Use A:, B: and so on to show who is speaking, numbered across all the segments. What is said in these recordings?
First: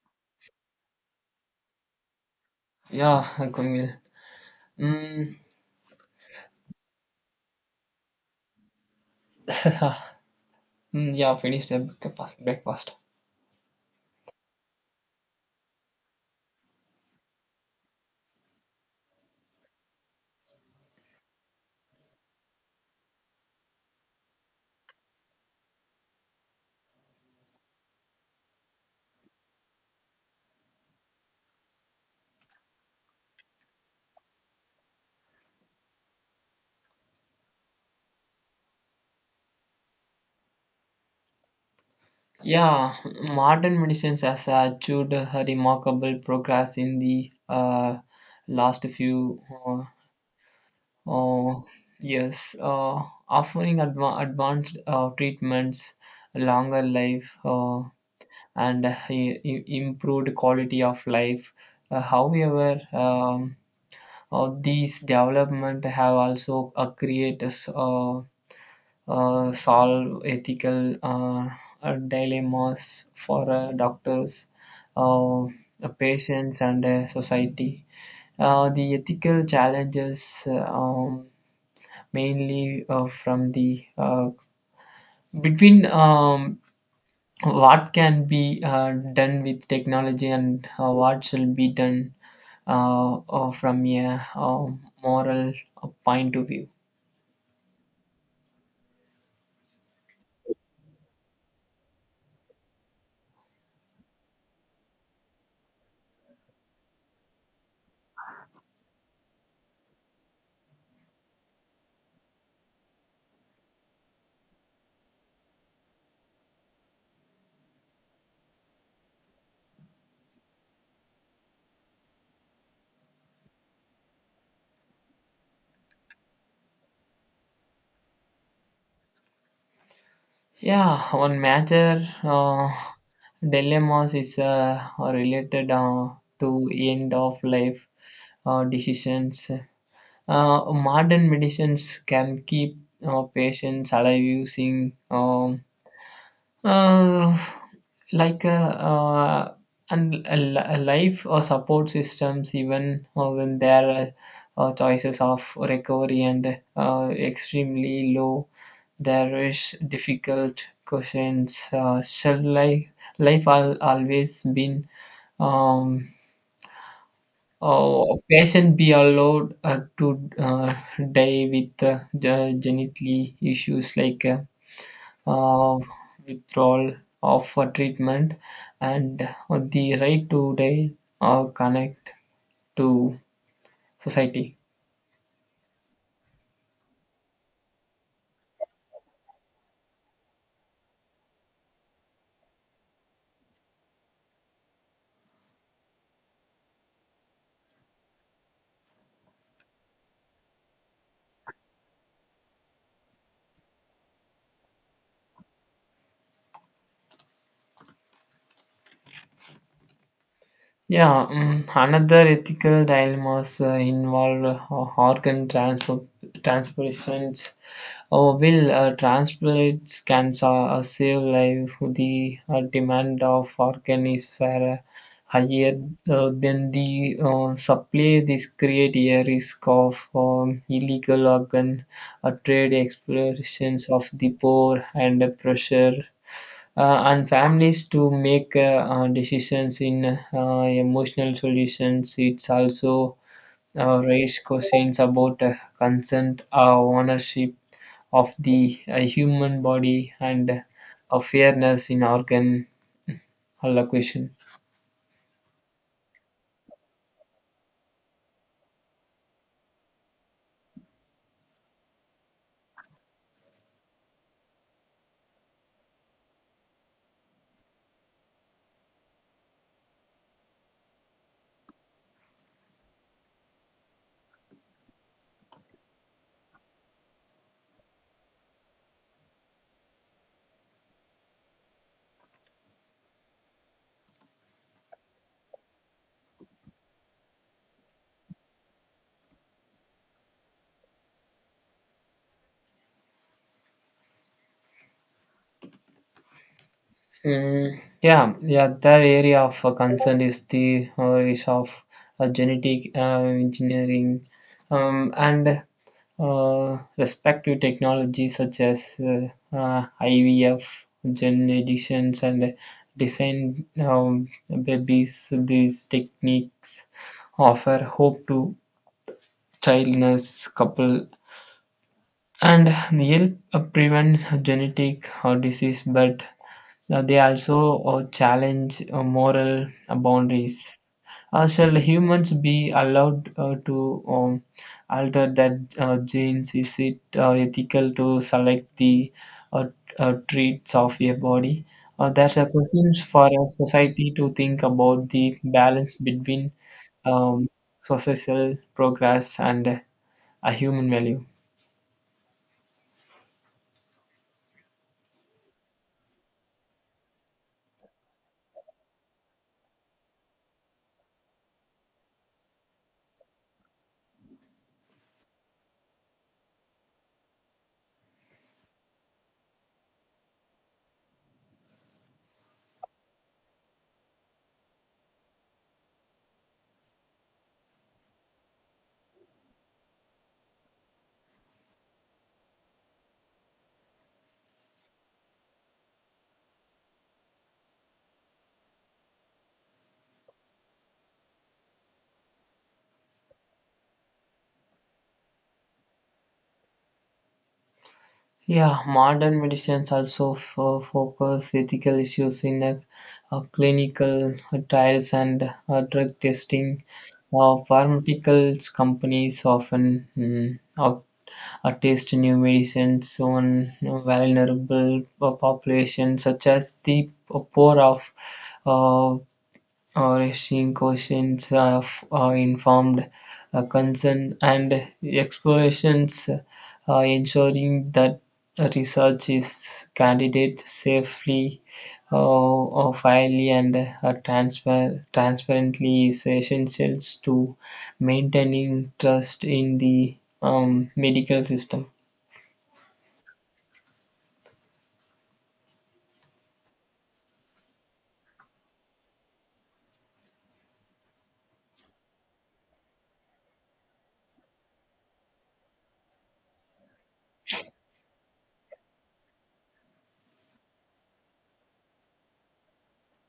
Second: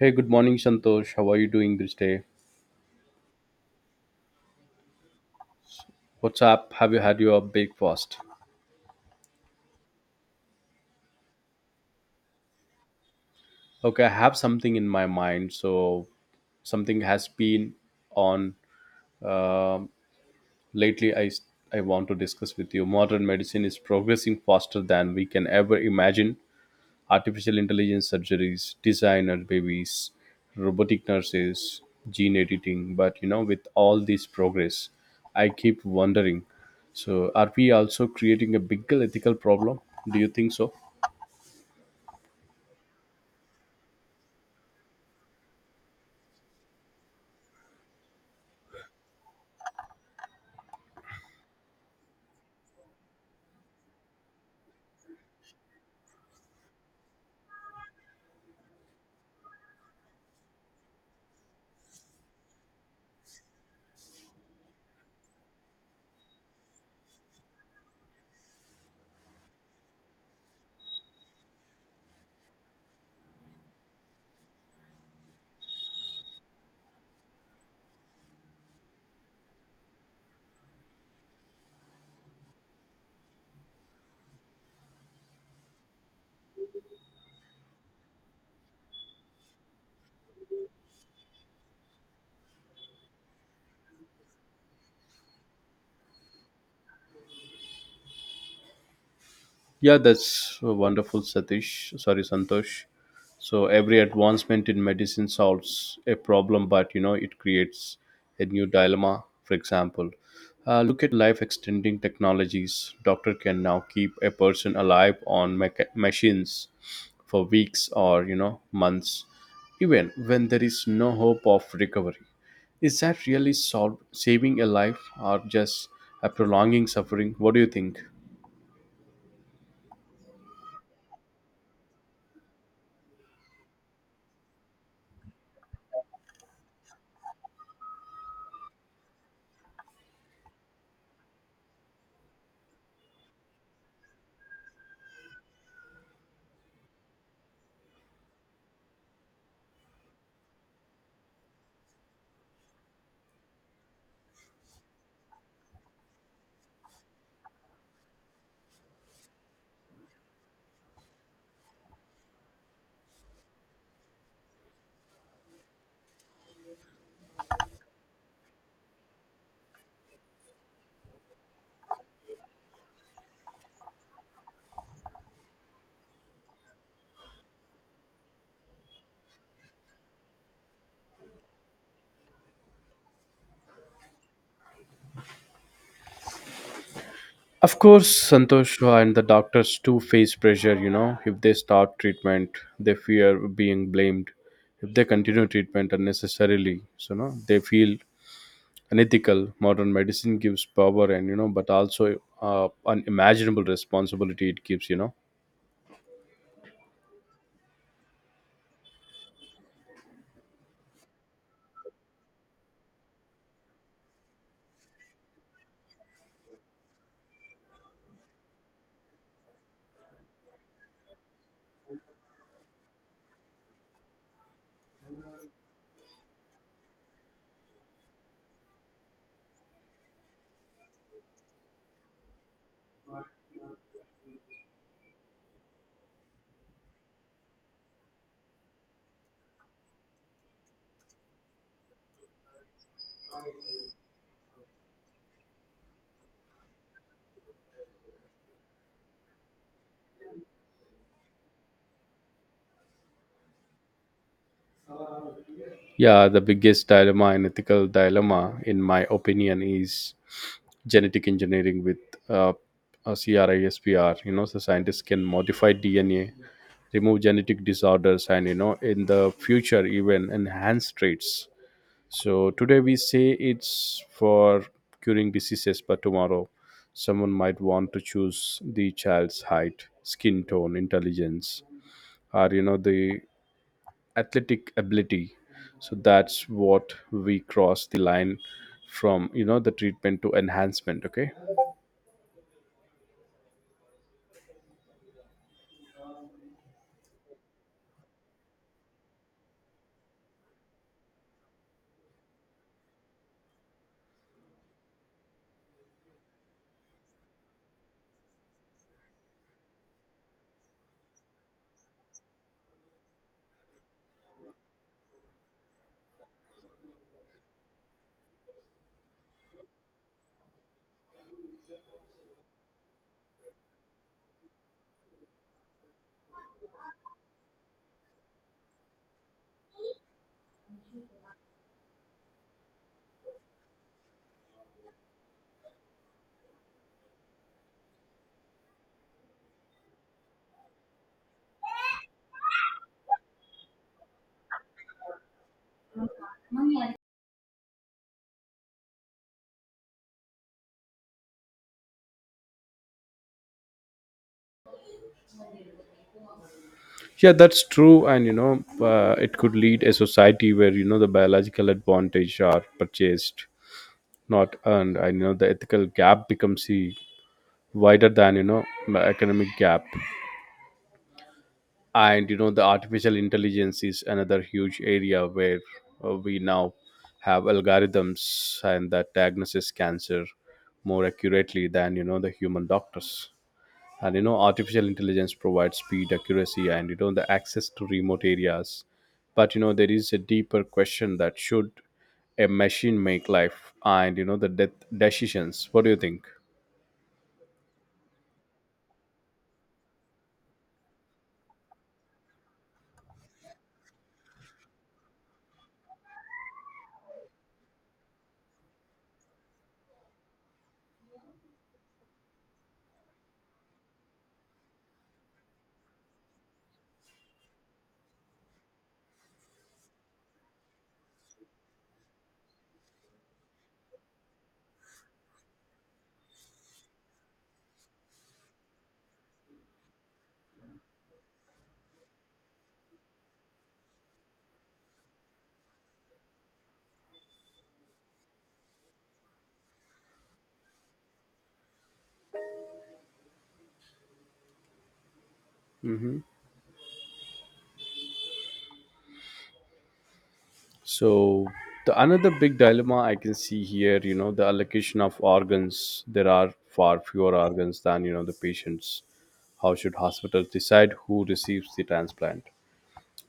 A: Hey, good morning, Santosh. How are you doing this day?
B: Yeah, going well. Mm,
A: What's up? Have you had your breakfast?
B: mm, yeah, finished the breakfast.
A: Okay, I have something in my mind. So, something has been on um lately. I want to discuss with you. Modern medicine is progressing faster than we can ever imagine: artificial intelligence surgeries, designer babies, robotic nurses, gene editing. But you know, with all this progress, I keep wondering, so are we also creating a bigger ethical problem? Do you think so?
B: Yeah, modern medicines has achieved a remarkable progress in the last few uh, years, offering advanced treatments, longer life, and improved quality of life. However, these development have also created uh, solve ethical dilemmas for doctors, uh, the patients, and society. The ethical challenges mainly from the between what can be done with technology and what shall be done from a moral point of view.
A: Yeah, that's wonderful, Satish. Sorry, Santosh. So every advancement in medicine solves a problem, but you know it creates a new dilemma. For example, look at life-extending technologies. Doctor can now keep a person alive on machines for weeks or you know months, even when there is no hope of recovery. Is that really saving a life or just a prolonging suffering? What do you think?
B: Yeah, one major dilemmas is related to end of life decisions. Modern medicines can keep patients alive using uh, like and a life or support systems, even when there are choices of recovery and extremely low, there is difficult questions. Shall life always been um, oh, patient be allowed to die with the genitally issues like uh, withdrawal of a treatment, and the right to day connect to society.
A: Of course, Santosh, and the doctors too face pressure, you know. If they start treatment, they fear being blamed. If they continue treatment unnecessarily, so no, they feel unethical. Modern medicine gives power and, you know, but also unimaginable responsibility it gives, you know.
B: Yeah, another ethical dilemmas involve organ transfer, transfusions. Oh, will transplants can save life. The demand of organ is far higher than the supply. This create a risk of illegal organ trade, explorations of the poor, and pressure on families to make decisions in emotional solutions. It's also raise questions about consent, ownership of the human body and a fairness in organ allocation.
A: Yeah, the biggest dilemma and ethical dilemma, in my opinion, is genetic engineering with uh, CRISPR. You know, the scientists can modify DNA, remove genetic disorders, and you know, in the future, even enhance traits. So today we say it's for curing diseases, but tomorrow someone might want to choose the child's height, skin tone, intelligence, or you know, the athletic ability. So that's what we cross the line from you know the treatment to enhancement. Okay.
B: Mm, yeah, yeah. That area of concern is the is of genetic engineering and respective technologies such as IVF, gene editions, and design babies. These techniques offer hope to childless couple and help prevent genetic disease but they also challenge moral boundaries. Shall humans be allowed to alter that genes? Is it ethical to select the uh, traits of a body? That's a question for a society to think about the balance between um, societal progress and a human value.
A: Yeah, that's true, and you know, it could lead a society where you know the biological advantage are purchased, not earned, and you know the ethical gap becomes the wider than you know the economic gap. And you know the artificial intelligence is another huge area where we now have algorithms and that diagnoses cancer more accurately than you know the human doctors. And you know artificial intelligence provides speed accuracy and you know the access to remote areas, but you know there is a deeper question that should a machine make life and you know the death decisions. What do you think?
B: Yeah, modern medicines also focus ethical issues in clinical trials and drug testing. Pharmaceuticals companies often test new medicines on you know, vulnerable populations such as the poor of uh, or asking questions of informed consent and explorations, ensuring that research is candidate safely, or fairly, and transparently is essential to maintaining trust in the medical system.
A: So the another big dilemma I can see here, you know, the allocation of organs. There are far fewer organs than you know the patients. How should hospitals decide who receives the transplant?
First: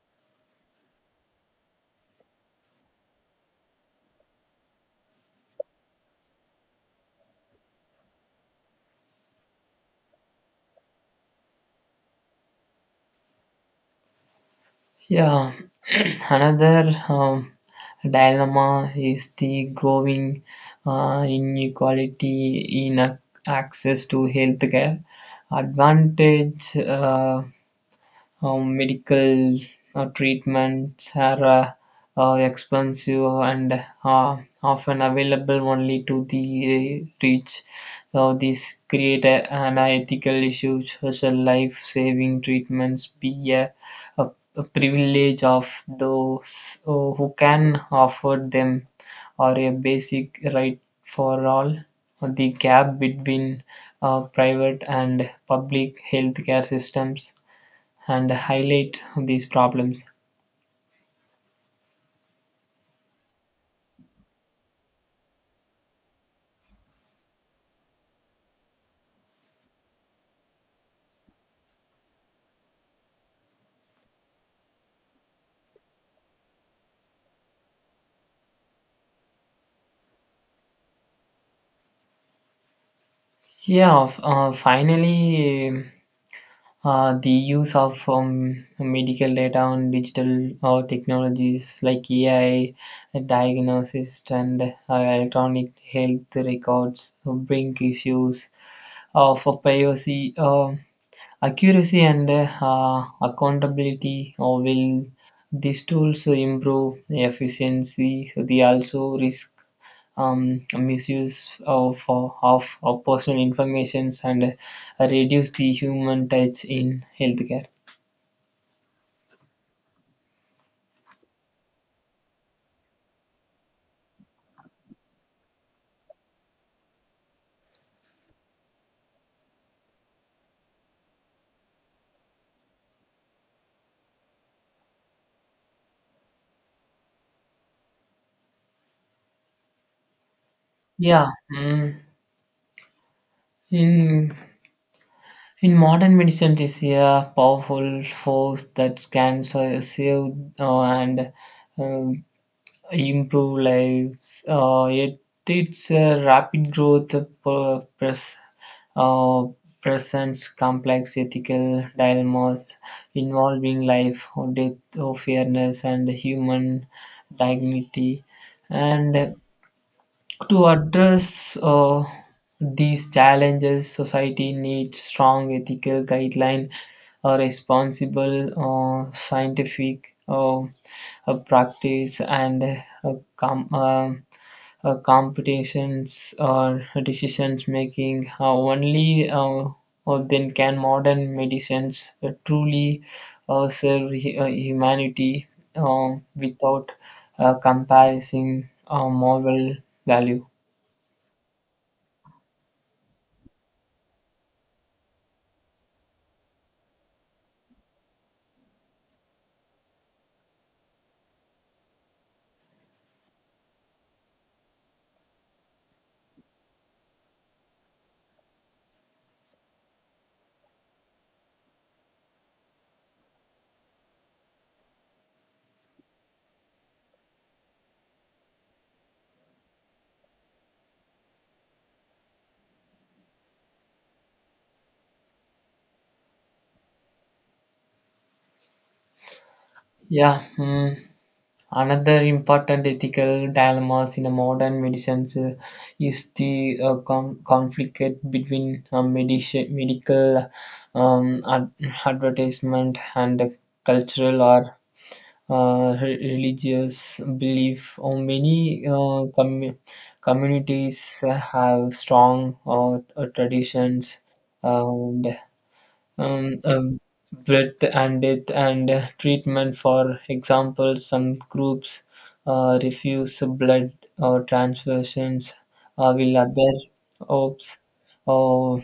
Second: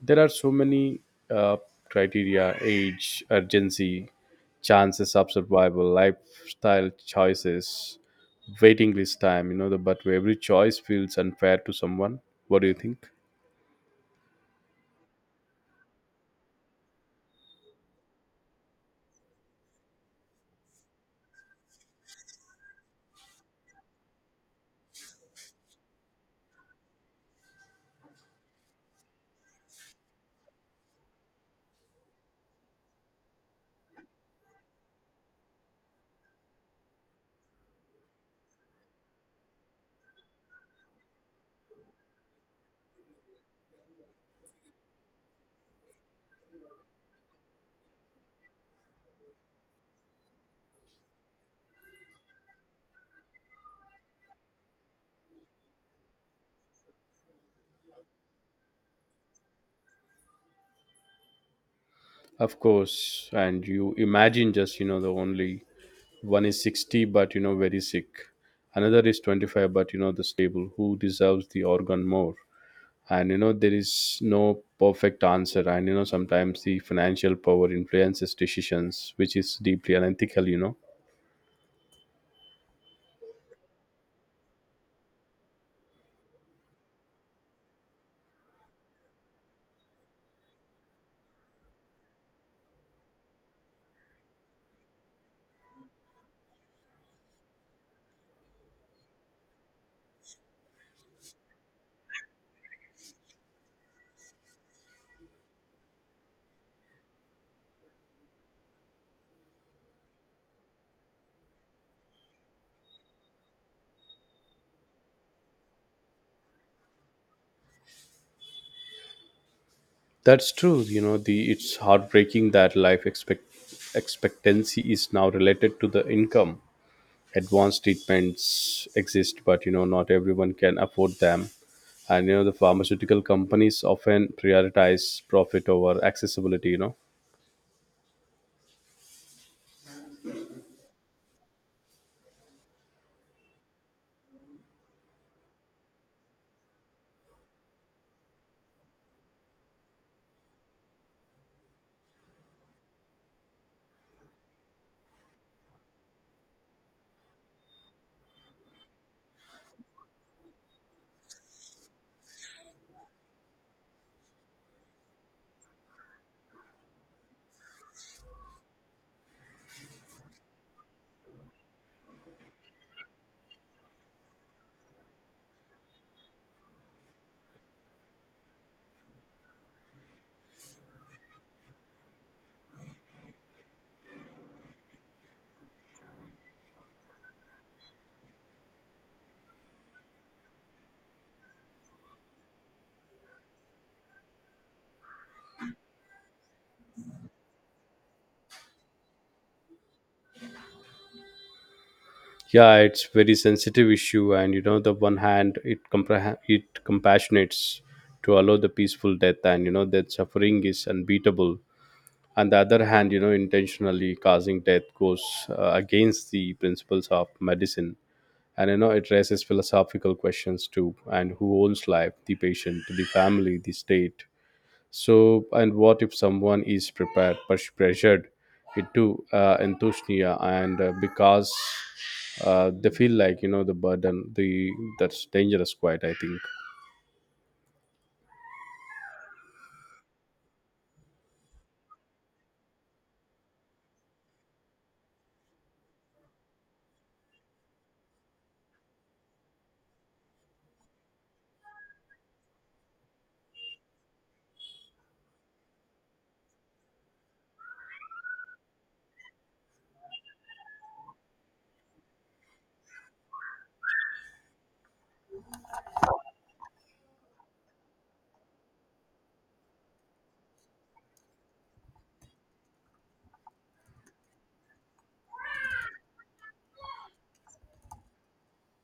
A: There are so many uh, criteria, age, urgency, chances of survival, lifestyle choices, waiting list time, you know the, but every choice feels unfair to someone. What do you think?
B: Yeah, another dilemma is the growing inequality in access to healthcare. Advantage medical treatments are expensive and uh, often available only to the rich. So these create an ethical issue. Such life-saving treatments be a, a privilege of those who can afford them, or a basic right for all. The gap between private and public healthcare systems and highlight these problems.
A: Of course, and you imagine, just you know, the only one is 60 but you know very sick, another is 25 but you know the stable. Who deserves the organ more? And you know there is no perfect answer, and you know sometimes the financial power influences decisions which is deeply unethical, you know.
B: Yeah, finally, the use of medical data on digital technologies like AI, diagnosis, and electronic health records bring issues of privacy. Accuracy and accountability or will these tools improve efficiency. They also risk misuse of personal information and reduce the human touch in healthcare.
A: That's true, you know the it's heartbreaking that life expectancy is now related to the income. Advanced treatments exist but you know not everyone can afford them, and you know the pharmaceutical companies often prioritize profit over accessibility, you know.
B: Yeah. Mm. In in modern medicine, is a powerful force that can save and uh, improve lives. It's a rapid growth uh, presents complex ethical dilemmas involving life or death or fairness and human dignity. And to address these challenges, society needs strong ethical guideline, a responsible scientific practice, and competitions or decisions making. Only then can modern medicines truly serve humanity uh, without comparison moral value.
A: Yeah, it's very sensitive issue, and you know the one hand it it compassionates to allow the peaceful death, and you know that suffering is unbeatable. On the other hand, you know intentionally causing death goes against the principles of medicine, and you know it raises philosophical questions too. And who owns life, the patient, the family, the state? So, and what if someone is prepared but pressured into enthusiasm and because they feel like you know the burden, the that's dangerous. Quite, I think.
B: Yeah, mm. Another important ethical dilemmas in a modern medicine is the conflict between medical um, ad- advertisement and cultural or religious belief. Many communities have strong traditions uh, um, um, breadth and depth and treatment. For example, some groups refuse blood or transfusions, while other opts or,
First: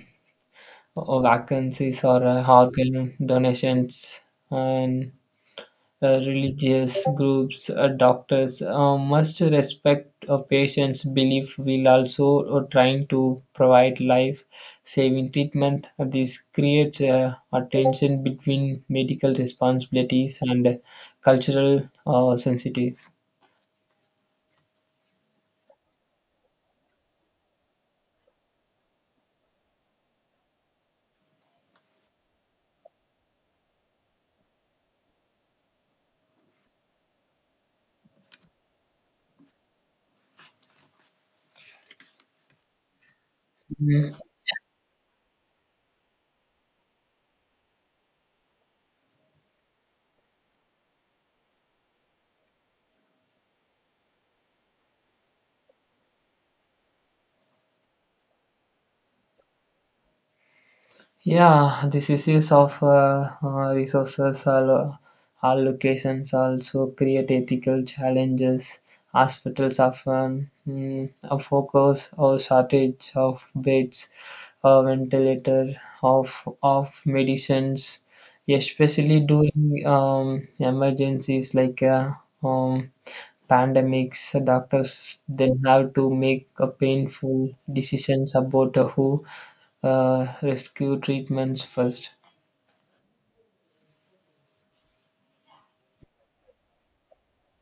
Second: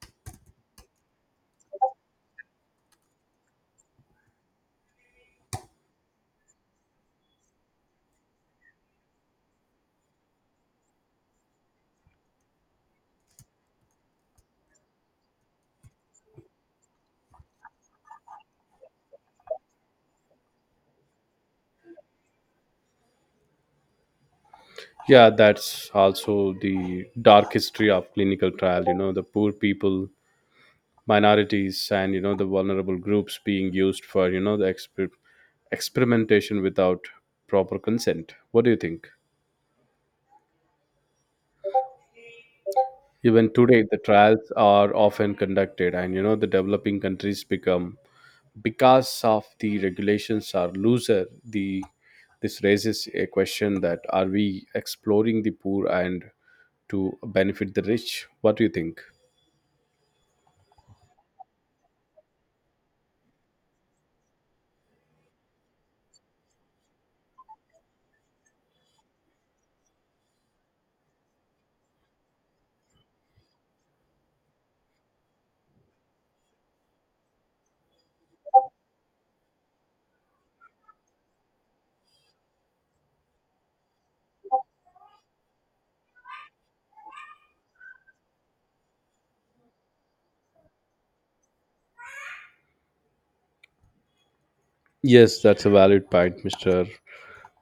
B: or vacancies or organ donations. And religious groups, doctors must respect a patient's belief while also trying to provide life saving treatment. This creates a tension between medical responsibilities and cultural sensitive.
A: Yeah, that's also the dark history of clinical trial. You know, the poor people, minorities, and you know the vulnerable groups being used for you know the experimentation without proper consent. What do you think? Even today, the
B: Mm,
A: trials are often conducted, and you know the developing countries become because of the regulations are looser. The this raises a question that are we exploring the poor and to benefit the rich? What do you think?
B: yeah, these issues of resources allocations also create ethical challenges. Hospitals often a focus or shortage of beds, ventilator, of medicines, especially during emergencies like um, pandemics. Doctors then have to make a painful decisions about who rescue treatments first.
A: Yes, that's a valid point, Mr.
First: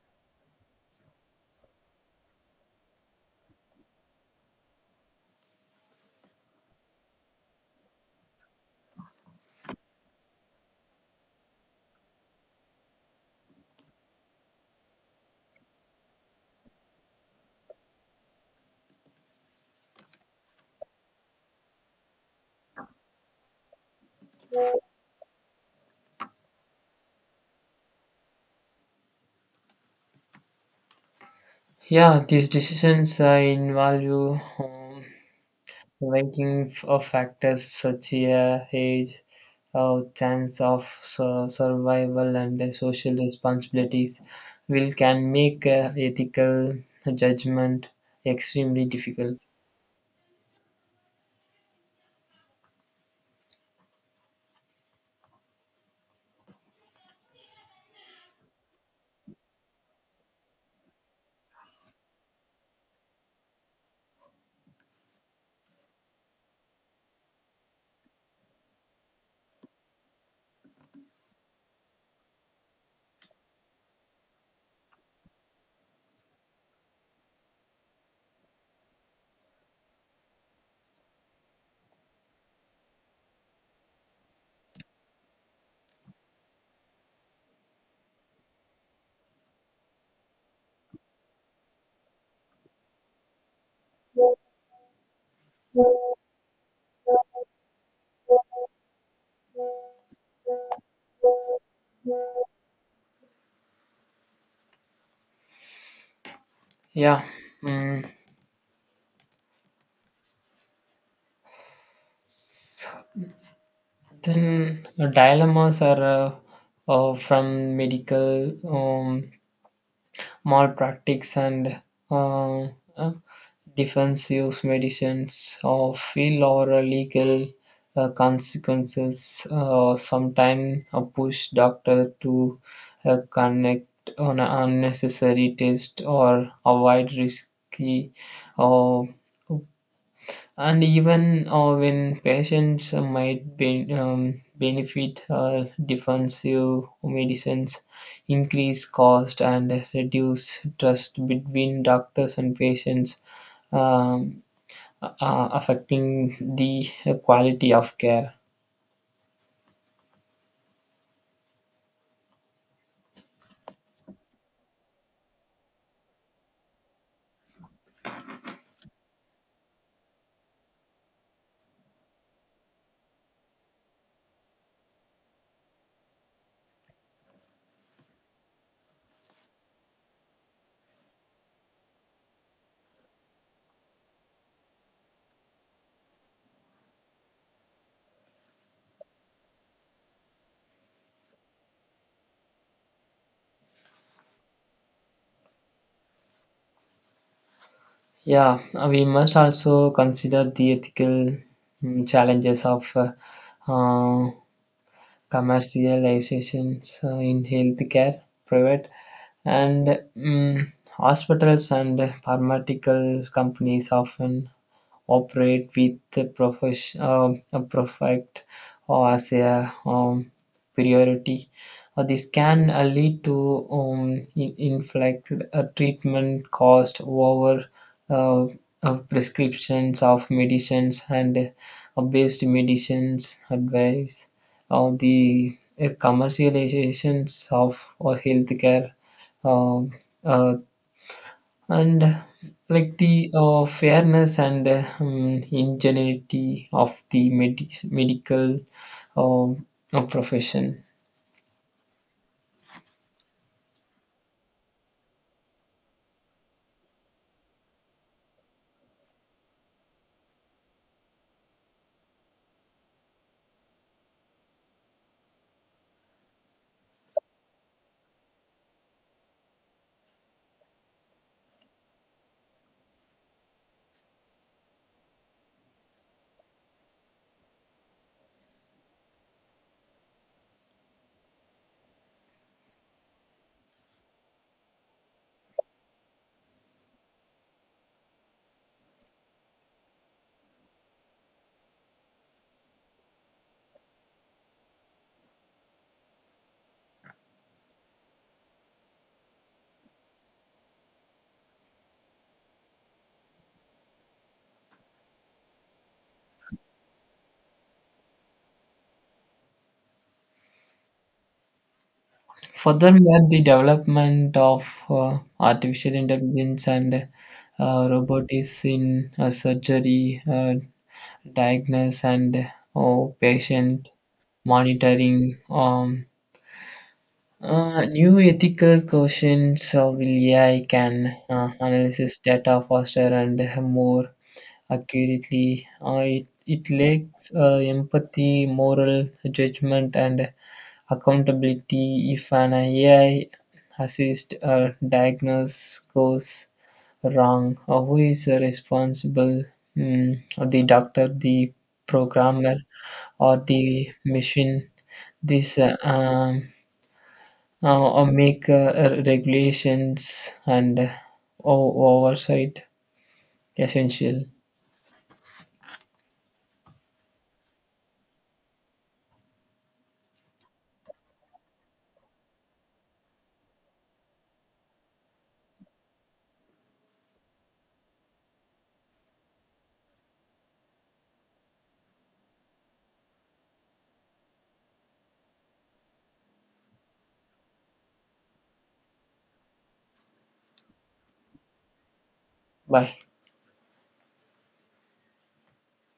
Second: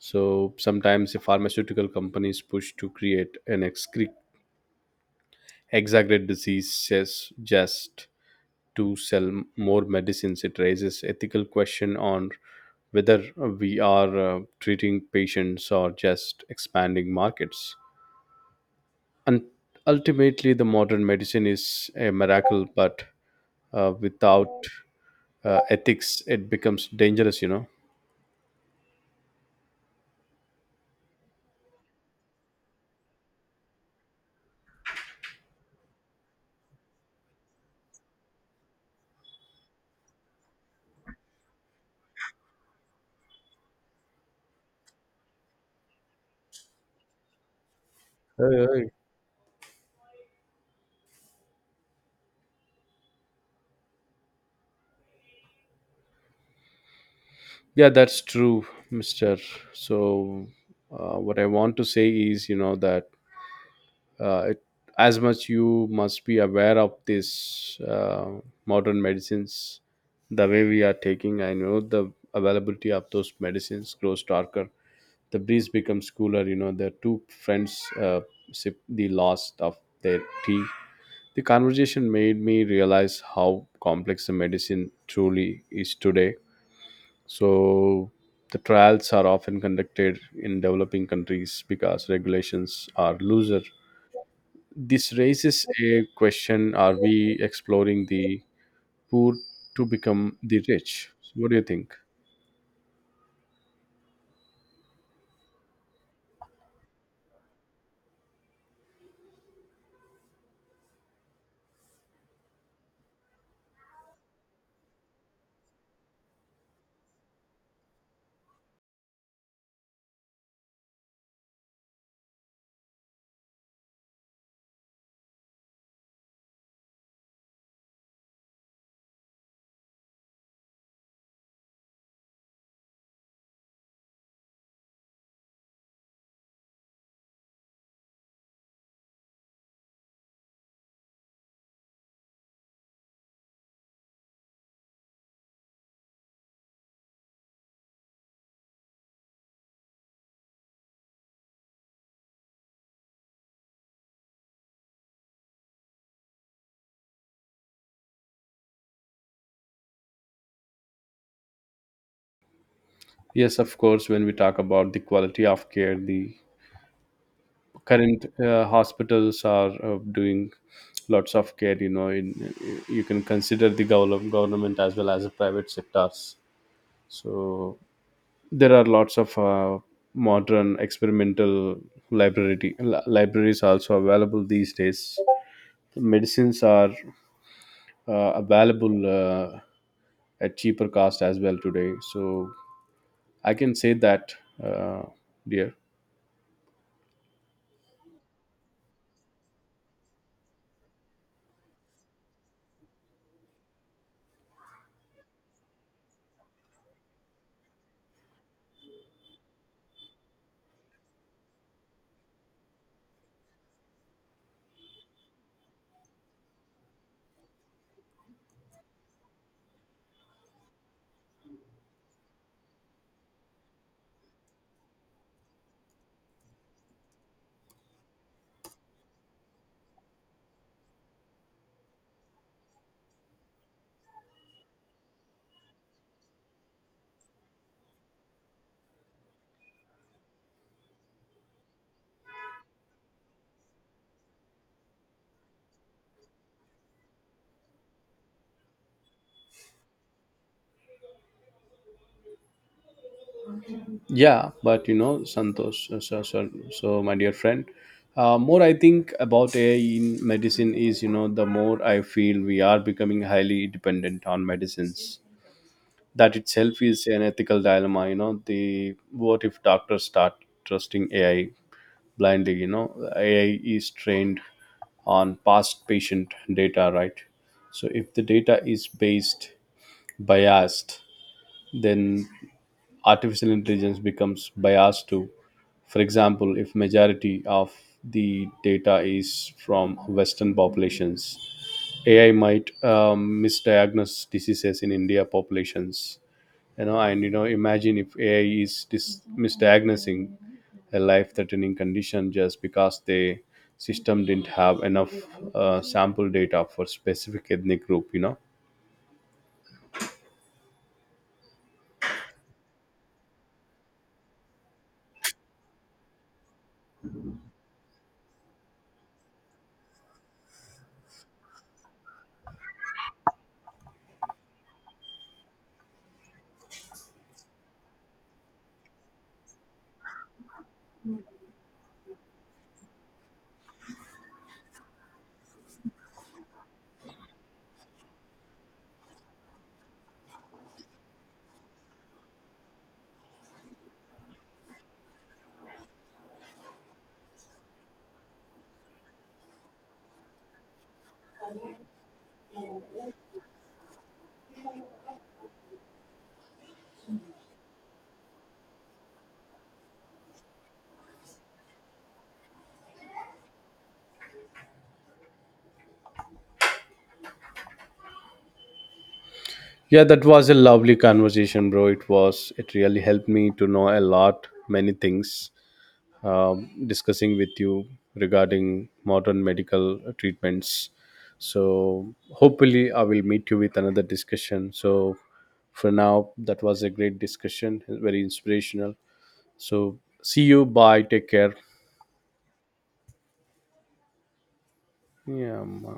A: So sometimes the pharmaceutical companies push to create an exaggerate disease, just to sell more medicines. It raises ethical question on whether we are treating patients or just expanding markets. And ultimately the modern medicine is a miracle, but without ethics it becomes dangerous, you know.
B: Yeah, these decisions involve you ranking of factors such as age, chance of survival, and social responsibilities, will can make ethical judgment
A: Hey,
B: extremely
A: hey.
B: difficult.
A: Yeah, that's true, mister. So, what I want to say is, you know, that it, as much you must be aware of this modern medicines, the way we are taking, I know the availability of those medicines grows darker, the breeze becomes cooler, you know, the two friends sip the last of their tea. The conversation made me realize how complex the medicine truly is today. So the trials are often conducted in developing countries because regulations are looser. This raises a question, are we exploring the poor to become the rich? So what do you think?
B: Yeah. Mm. Then dilemmas are from medical malpractice and uh, uh, defensive medicines or feel or legal consequences sometimes push doctor to connect on unnecessary test or avoid risky uh, and even when patients might benefit, defensive medicines increase cost and reduce trust between doctors and patients, um, affecting the quality of care.
A: Yes, of course. When we talk about the quality of care, the current hospitals are doing lots of care, you know. In, you can consider the government as well as the private sectors. So there are lots of modern experimental library libraries also available these days. Medicines are available at cheaper cost as well today. So I can say that, uh, dear.
B: Yeah, we must also consider the ethical challenges of uh, commercializations in healthcare, private and mm, hospitals and pharmaceutical companies often operate with a perfect or as a priority. This can lead to inflict a treatment cost over uh, of prescriptions of medicines and based medicines advice or the commercializations of healthcare uh, uh, and like the fairness and ingenuity of the medical um, profession.
A: Yeah, but you know, Santosh, so my dear friend, more I think about AI in medicine is, you know, the more I feel we are becoming highly dependent on medicines. That itself is an ethical dilemma, you know, the what if doctors start trusting AI blindly, you know. AI is trained on past patient data, right? So if the data is based biased, then artificial intelligence becomes biased too. For example, if majority of the data is from western populations, AI might misdiagnose diseases in India populations, you know. And you know, imagine if AI is misdiagnosing a life threatening condition just because the system didn't have enough sample data for specific ethnic group, you know.
B: Furthermore, the development of artificial intelligence and robotics in surgery, diagnosis, and patient monitoring. New ethical questions of AI can analysis data faster and more accurately. It lacks empathy, moral judgment, and accountability. If an AI assist diagnose goes wrong, who is responsible? Mm, the doctor, the programmer, or the machine? This or make regulations and oversight essential.
A: Yeah, that was a lovely conversation, bro. It really helped me to know a lot many things. Discussing with you regarding modern medical treatments. So hopefully I will meet you with another discussion. So for now, that was a great discussion, very inspirational. So see you, bye, take care.
B: Bye.
A: Yeah, man.